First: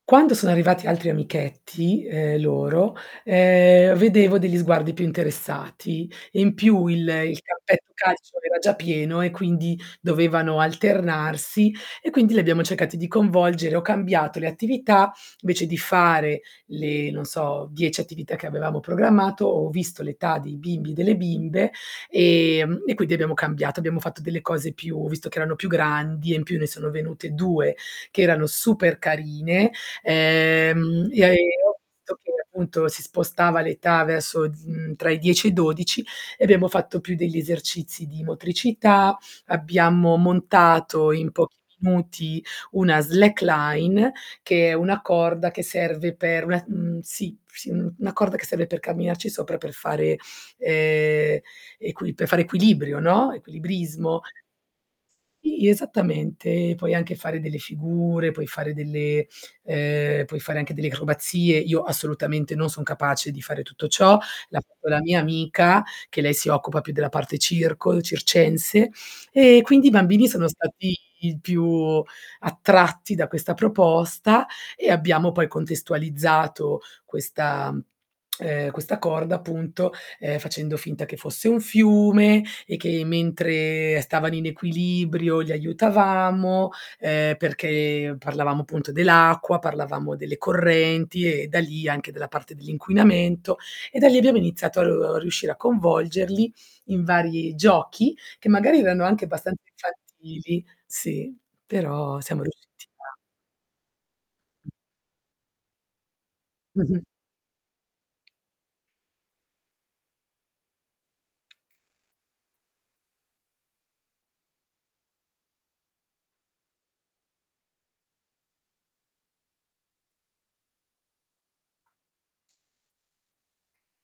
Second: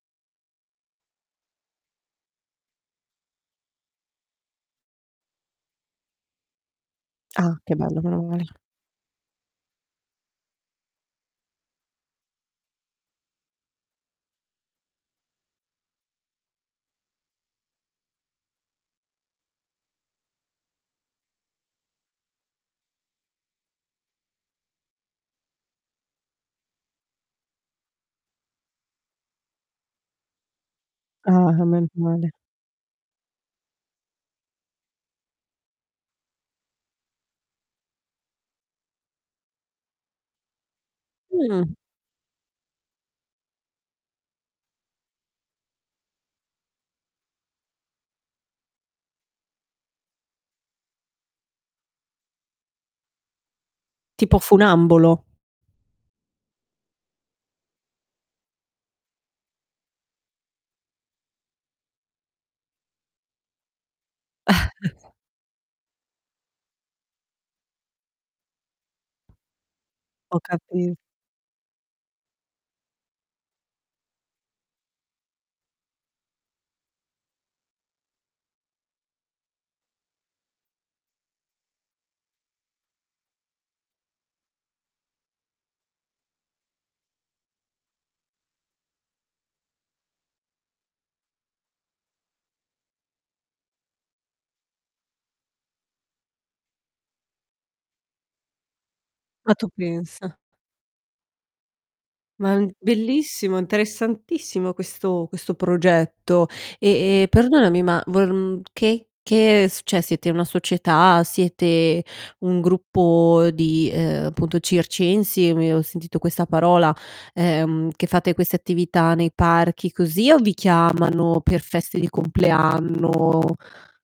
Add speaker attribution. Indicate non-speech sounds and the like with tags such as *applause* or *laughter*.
Speaker 1: Quando sono arrivati altri amichetti, ehm, loro, ehm, vedevo degli sguardi più interessati. In più il il
Speaker 2: Ah, che
Speaker 1: campetto da
Speaker 2: bello.
Speaker 1: calcio
Speaker 2: Menomale.
Speaker 1: era già pieno, e quindi dovevano alternarsi, e quindi lì abbiamo cercati di coinvolgere. Ho cambiato le attività, invece di fare le, non so 10 attività che avevamo programmato, ho visto l'età dei bimbi e delle bimbe ehm, e quindi abbiamo cambiato, abbiamo fatto delle cose più visto che erano più grandi e in più ne sono venute 2 che erano super carine, ehm, e
Speaker 2: Ah,
Speaker 1: ho visto che
Speaker 2: menomale.
Speaker 1: appunto si spostava l'età verso, uhm, tra i 10 e i 12 e abbiamo fatto più degli esercizi di motricità, abbiamo montato in pochi
Speaker 2: Mhmm.
Speaker 1: minuti una slackline, che è una corda che serve per una mhmm, sì, sì una corda che serve per camminarci sopra per fare, ehm, equi per fare equilibrio, no? Equilibrismo.
Speaker 2: Tipo funambolo.
Speaker 1: Sì, esattamente. Ehm, puoi anche fare delle figure, puoi fare delle, ehm, puoi fare anche delle acrobazie, io assolutamente non sono capace di fare tutto ciò, l'ha fatto la
Speaker 2: *chuckles*
Speaker 1: mia amica, che lei si occupa più della parte circo, circense e quindi i bambini
Speaker 2: Ho
Speaker 1: sono stati
Speaker 2: capi
Speaker 1: i più attratti da questa proposta e abbiamo poi contestualizzato questa, *tsk* ehm, questa corda appunto, ehm, facendo finta che fosse un fiume, e che mentre stavano in equilibrio li aiutavamo, ehm, perché parlavamo appunto dell'acqua, parlavamo delle correnti e da lì anche della parte dell'inquinamento. E da lì abbiamo iniziato a riuscire a coinvolgerli in vari giochi, che magari erano anche
Speaker 2: Ma
Speaker 1: abbastanza
Speaker 2: tu pensa?
Speaker 1: infantili sì, però siamo
Speaker 2: Ma uhm,
Speaker 1: riusciti a
Speaker 2: bellissimo, interessantissimo questo questo progetto.
Speaker 1: Mh-mh.
Speaker 2: E e perdonami, ma vor uhm, che che s cioè siete una società? Siete, un gruppo di, ehm, appunto circensi, mi ho sentito questa parola, ehm, che fate queste attività nei parchi così o vi chiamano per feste di compleanno